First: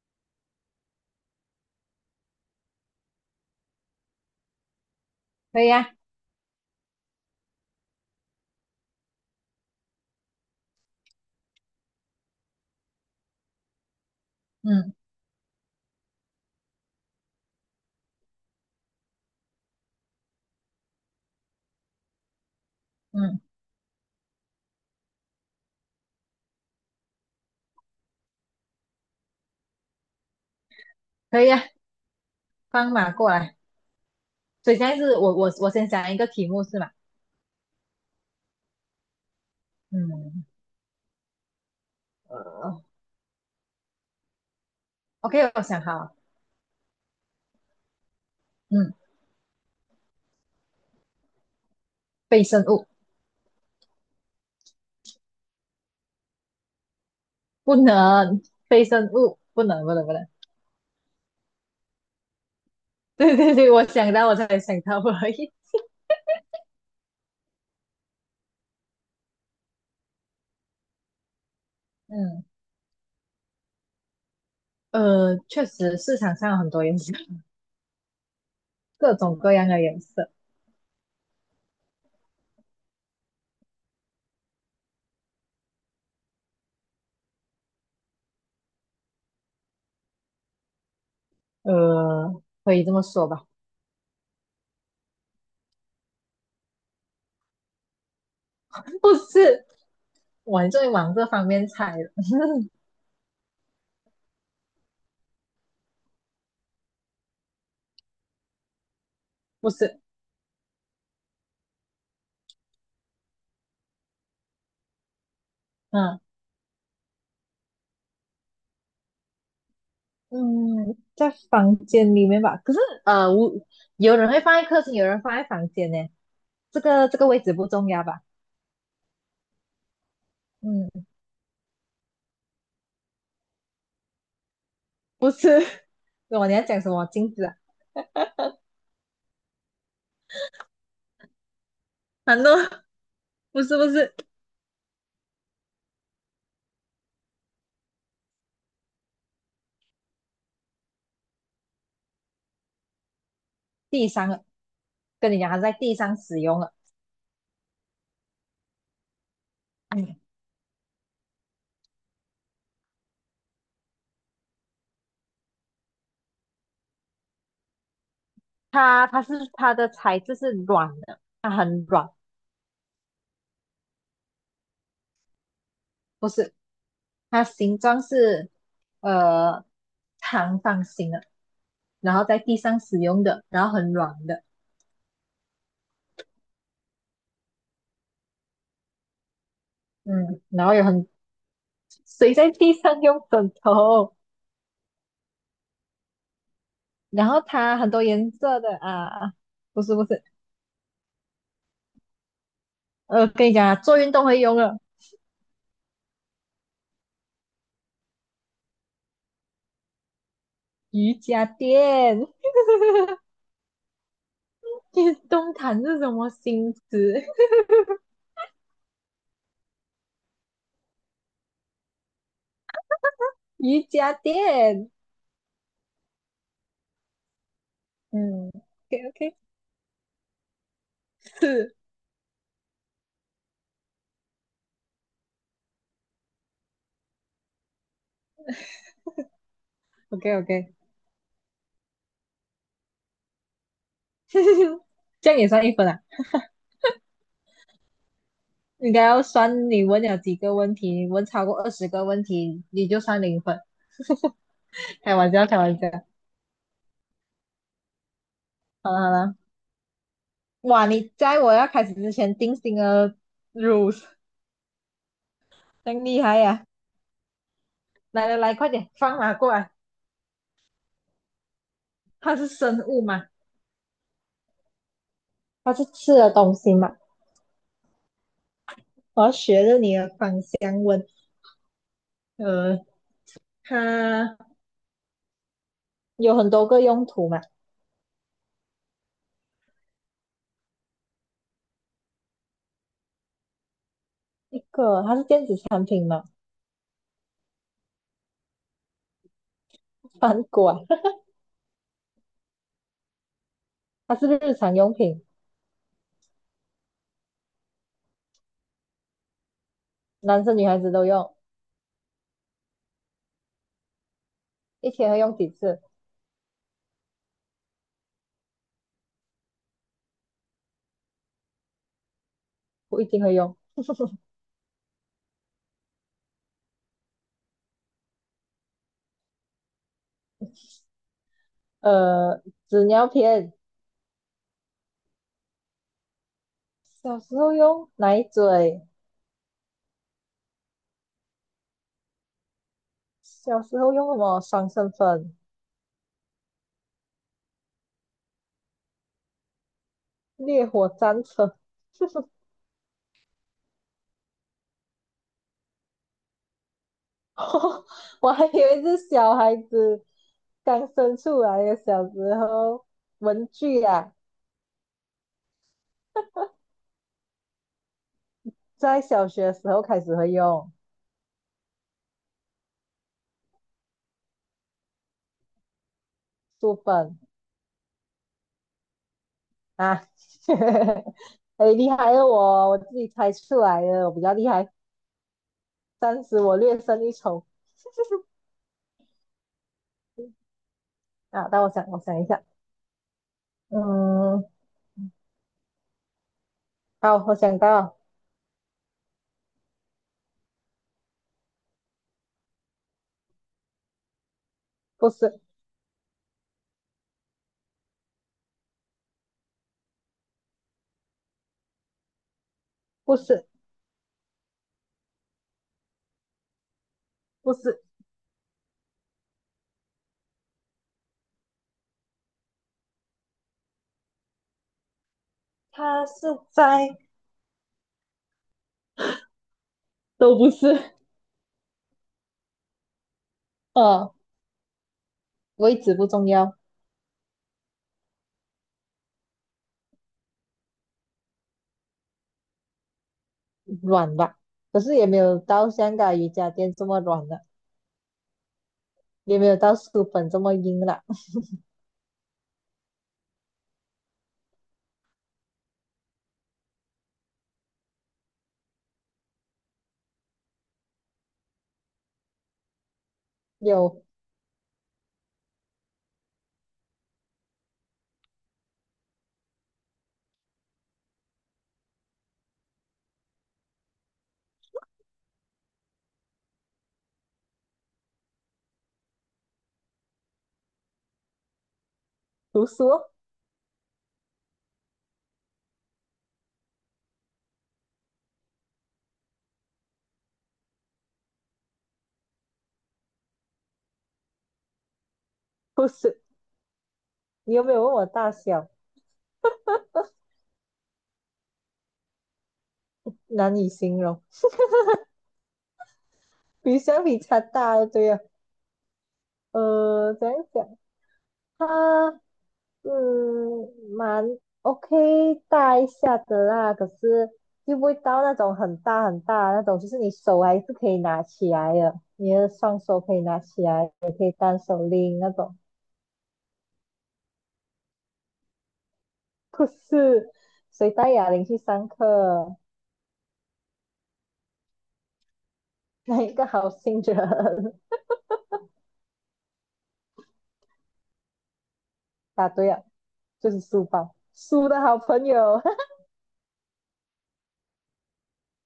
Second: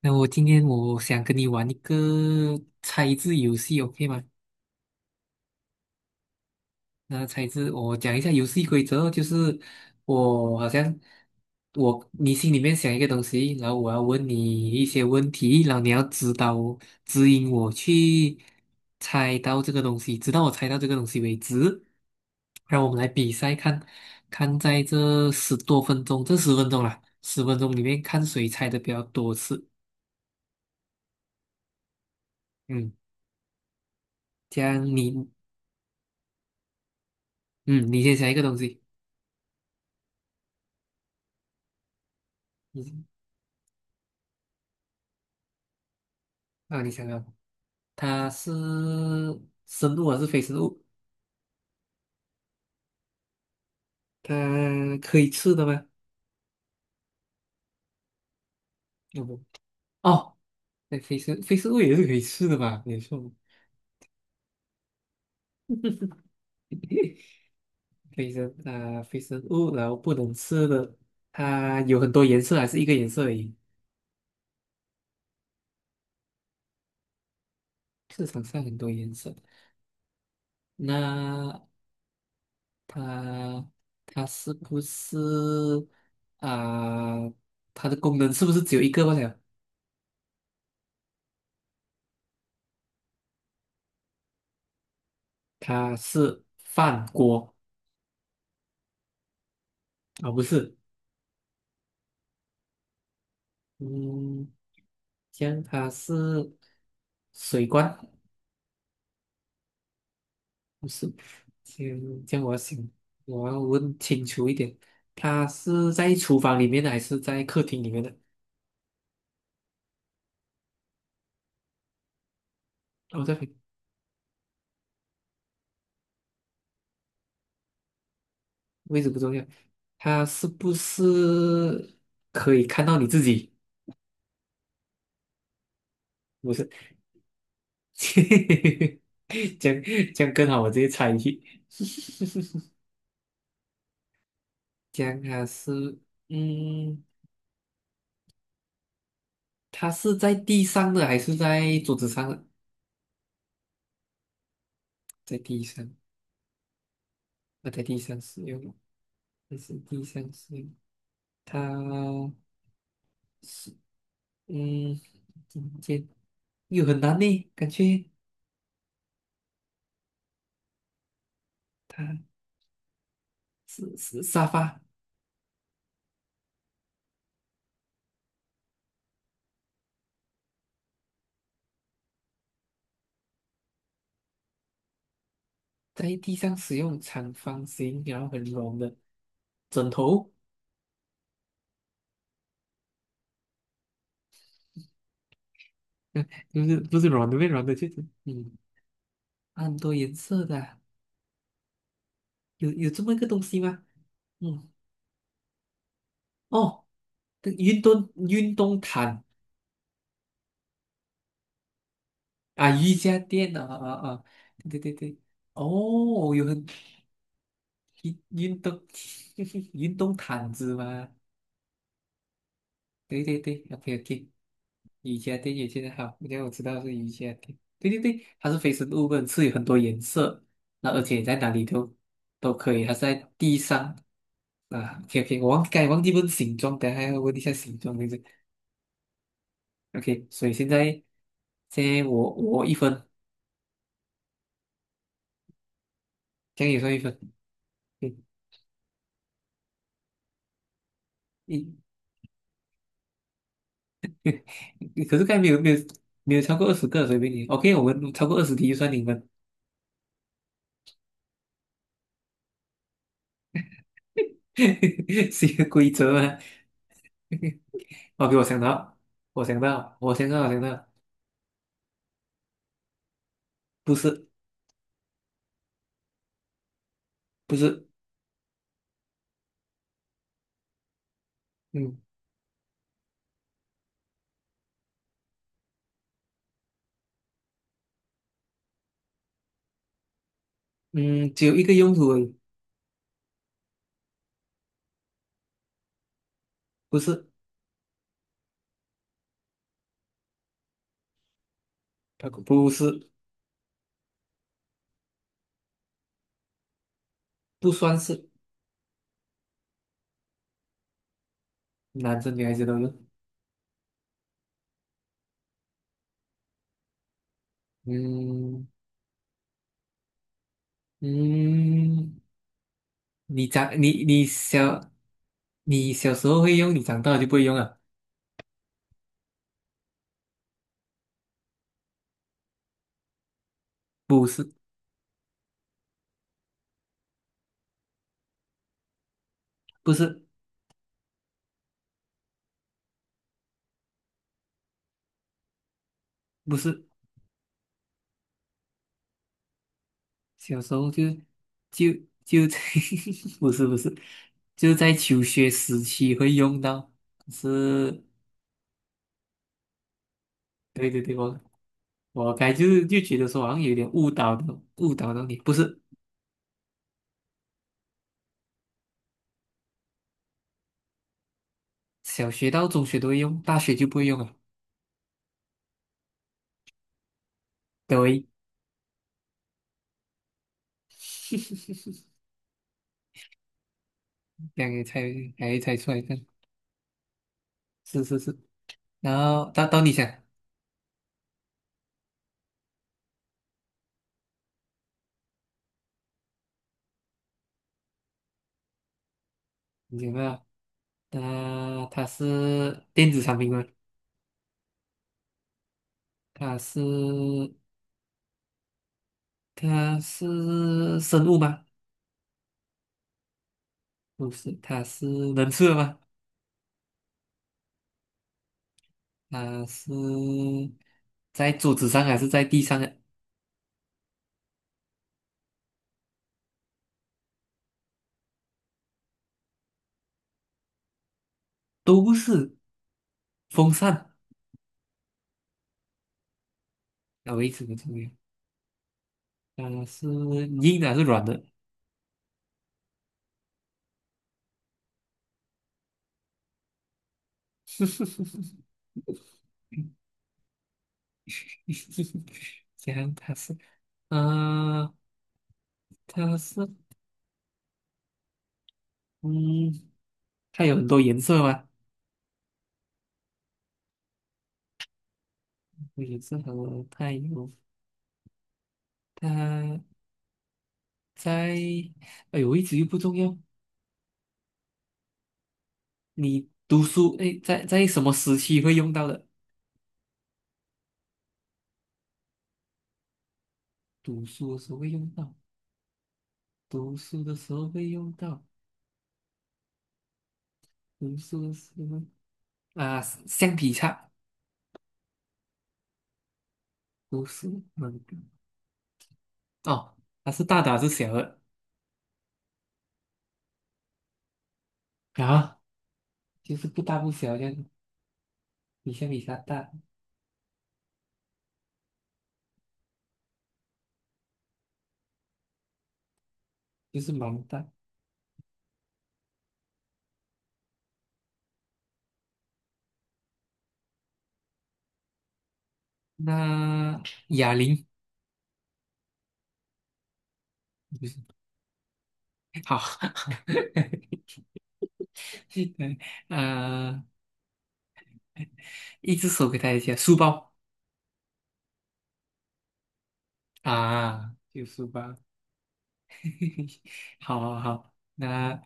那我今天想跟你玩一个猜字游戏，OK 吗？可以呀、那猜字，我讲一下游戏规则哦，就是我好像我你心里面想一个东西，然后我要问你一嗯些问题，然后你要指引我去猜到这个东西，直到我猜到这个东西为止。让我们来比嗯，赛看，看在这10多分钟，这十分钟啦，十分钟里面看谁猜的比较多次。可以呀、放嗯，马过来。这所以样现在是你我先想一个题目是吗？嗯，你先想一个东西，嗯呃你，OK，我想好了。啊，你想啊，它是嗯，生物还是非生物？非生物它可以吃的吗？不能，非生哦，物不。不能，哦，那非生物也是可以吃的吧？没 错。对对对，我想到我才想到而已。非生物，然后不能吃的。它有很多颜嗯色，还是一个颜色而已？确实市场上有很多颜色，市场上很多颜各色。种各样的颜色。那它它是不是啊、它的功能是不是只有一个罢了？可以这么说吧？它是饭锅？ 不是，啊、不我是。终于往这方面猜了。嗯，这样它是水罐？不是。不是？这样我要想，我要问清楚一点，它是在嗯。厨房里面的还是在客厅里面的？嗯，在房间里面吧。可是哦，呃，我有人会放在客厅，有人放在房间呢。这个位置不重要吧？位置不重要。它是不嗯，是可以看到你自己？不是。我不你要是。讲什么镜子啊？这样这样更好，我直接猜疑。难道不是这样它是，嗯，在地上的还是在桌子上的？地上了？跟在你讲，它地在上。地上使用了。我在地上使用，这是地哎，上使用。它是，嗯，今天又很难呢，感觉它的材质是软的，它很它软。是是沙发？不是，它形状是呃长方形的，然后在地上使用的，然后很软的。在地上使用，长方形，然后很软的，枕头？嗯，然后谁在地上用枕头？嗯，不是，不是软然的，后被软的它就很多是颜色的啊，它很不多是不颜是，色的啊？有这么一个东跟你西讲啊，吗？做运动会用嗯，了哦，这运动毯？瑜伽垫。啊，瑜伽垫啊啊啊，对对 运对。动毯是什么哦，有很新词？运运动 运动毯子吗？对对对瑜，OK 伽 OK。垫。瑜伽垫也现在好，因为我知道是瑜伽垫。对对对，嗯它是非生，OK 物本 OK。是有很多颜色，那而且在哪里是 都可以，它是在地上啊。OK OK，我刚才忘记问形状，等一下要问一下形状对不对？OK，OK 所以 OK。现在我一分。这样也算一分啊。这样也算一分。对。应该要算你问了几个问题，你问超过二一十个问题，你就算零分。开可是刚玩才笑，没开有没玩有笑。没有超过20个，随便你。OK，我们超过20题就算好了你好们。了。哇，你在我要开始之前定性了 rules。是一个规真则厉害吗？呀、来 OK，来我来，想快点到，放马我过想来。到，我想到，我想到。它是生物嘛？不是。它是吃的东西嘛？不是。我要学着你的芳香温。嗯呃，它有很多个用途嘛？嗯，只有一个用途而已。一个它是电子产品嘛？不是。反过来它不是。它是日常用品，不算是。男生女孩子都用，男生女孩子都有。一天会用几次？嗯嗯，我一定会你用。长你你小你小时候会用，你长大了就不会用了。呃，纸尿片。不是。小时候用奶嘴。不是。小时候用什么爽身粉、不是。小烈时火候就战车。就就在 不是不是，就在求学时期会用到。是， 我还以为是小孩子刚对对对，生我出来的小我时该就候是就觉得说好文像有具点误啊，导的，误导到你，不是。在小学时候开始会用小学到中学都会用，大学就不会用了。书本对。啊。哎，厉害了我，我自己猜出来的，我比较厉这害，样也猜，还猜出来暂看。时我略胜一筹。 是是 是，然后到你想。啊。但我想一下。嗯，好，我想到了。你想到？它是电子产品吗？不是。它是它是生物吗？不是。不是。能吃的吗？不是。它是在桌子上还是在地上的？他是在，都不是。都不是。风呃，扇？位置不重要。啊，我一直不重要。它是硬的还是软的？软吧，可是也没有到香港瑜伽垫这么软了，也没有到书本这么硬了。讲它是，呃，它是，嗯，它有很多颜色吗？有。有颜色。和它有它在，哎呦，位置又不重要。你读书，哎，在什么时期会用到的？读书哦？读书的时候会用到，读书的时候会用到，读书的时候啊，橡皮擦？不是？读你书，有没有问嗯，我大小？哦，它是大的还是小的？难以形容。啊？就是比不大相不比小，它这样大了对呀、比他大。怎样讲？它嗯蛮 OK 大一下的啦，可就是是蛮大。又不会到那种很大很大的那种，就是你手还是可以拿起来的，你的双手可以拿起来，也可以单手拎那种。那哑铃？不是，谁不带是。哑铃去上课？好。嗯哪一个好心呃，人？一只手给他一下，书包？答对了，就是书包，啊，就书的书好包。朋友。好好好，那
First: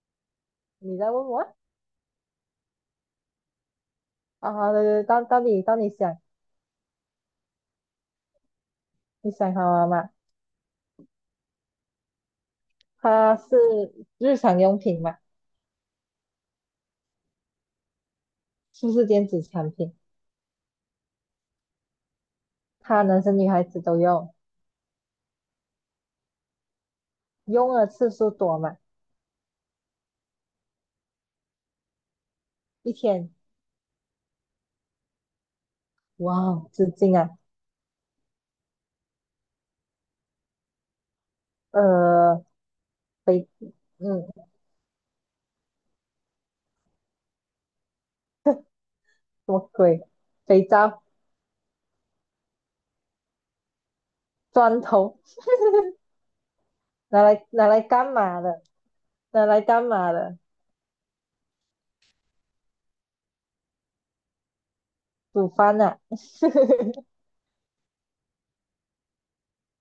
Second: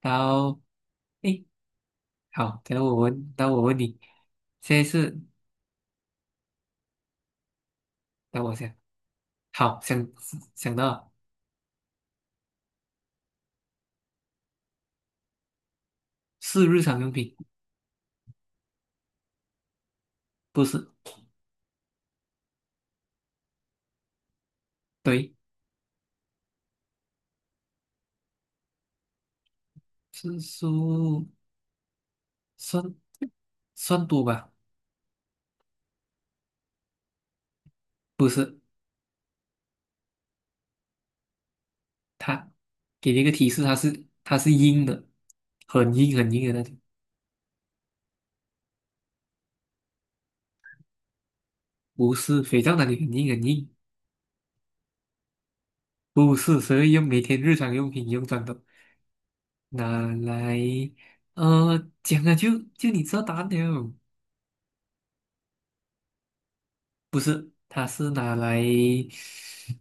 然后你在问我诶，啊？好，等下我问，等下我问你。啊，现对在对，是到你想。等我想。你想好好，了想，吗？想到了。它是日常用品嘛？是日常用品。是不是电子产品？不是。它男生女孩子都用，对。用的次数多嘛？是书。算一天，算多吧。哇哦，纸巾啊？不是。呃，它给你一个肥，提示，它是它嗯，是硬的，很硬很硬的那种。什么鬼？肥皂、不是，肥皂那里很硬很硬？砖头。不是，所以用每拿天来日拿常来用品干用到嘛的？的。拿来干拿嘛的？来，呃，讲了就就你知道答案了。煮饭呐、啊。它是拿来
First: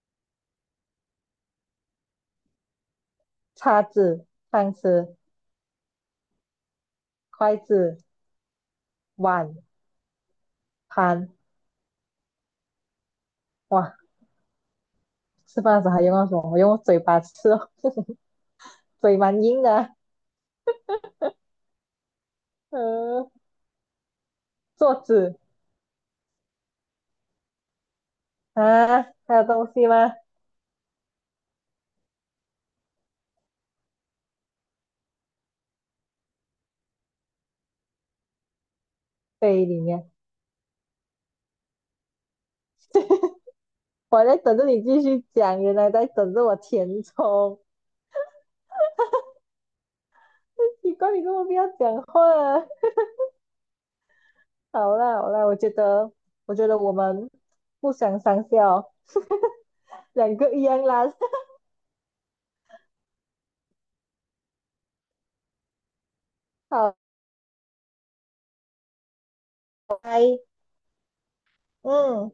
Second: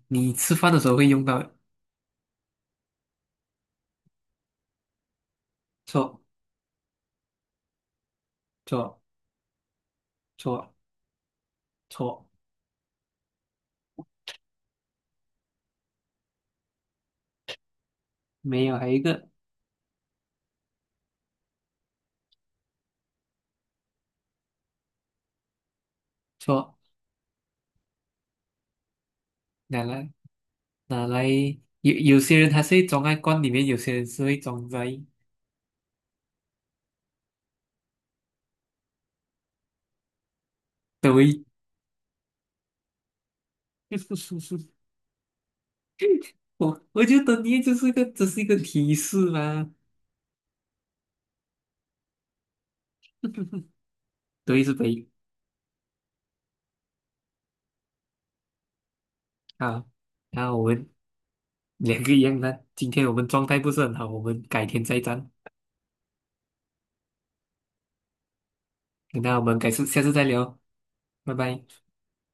你吃饭的时候会用到的。叉子、汤匙、错。筷子、错。碗、错。盘。错。哇，吃饭的时候还用到什么？我用嘴巴吃哦没有，还有一嘴个。蛮硬的啊。嗯，桌子错。啊？还有东拿西来吗？拿来有些人他是会装在罐里面，有些人是会装在。杯里面。对。我在等着 你继续讲，原来在等着我我填我觉得充。你就是一个，只是一个提示嘛。奇怪，你怎么不要讲话啊。对，是好北啦好啦，我觉得我们互相上下哦。啊。两然个后一我样们啦。两个一样的，今天我们状态不是很好，我们改天再战。好，那我们下次再拜，聊，拜拜。嗯。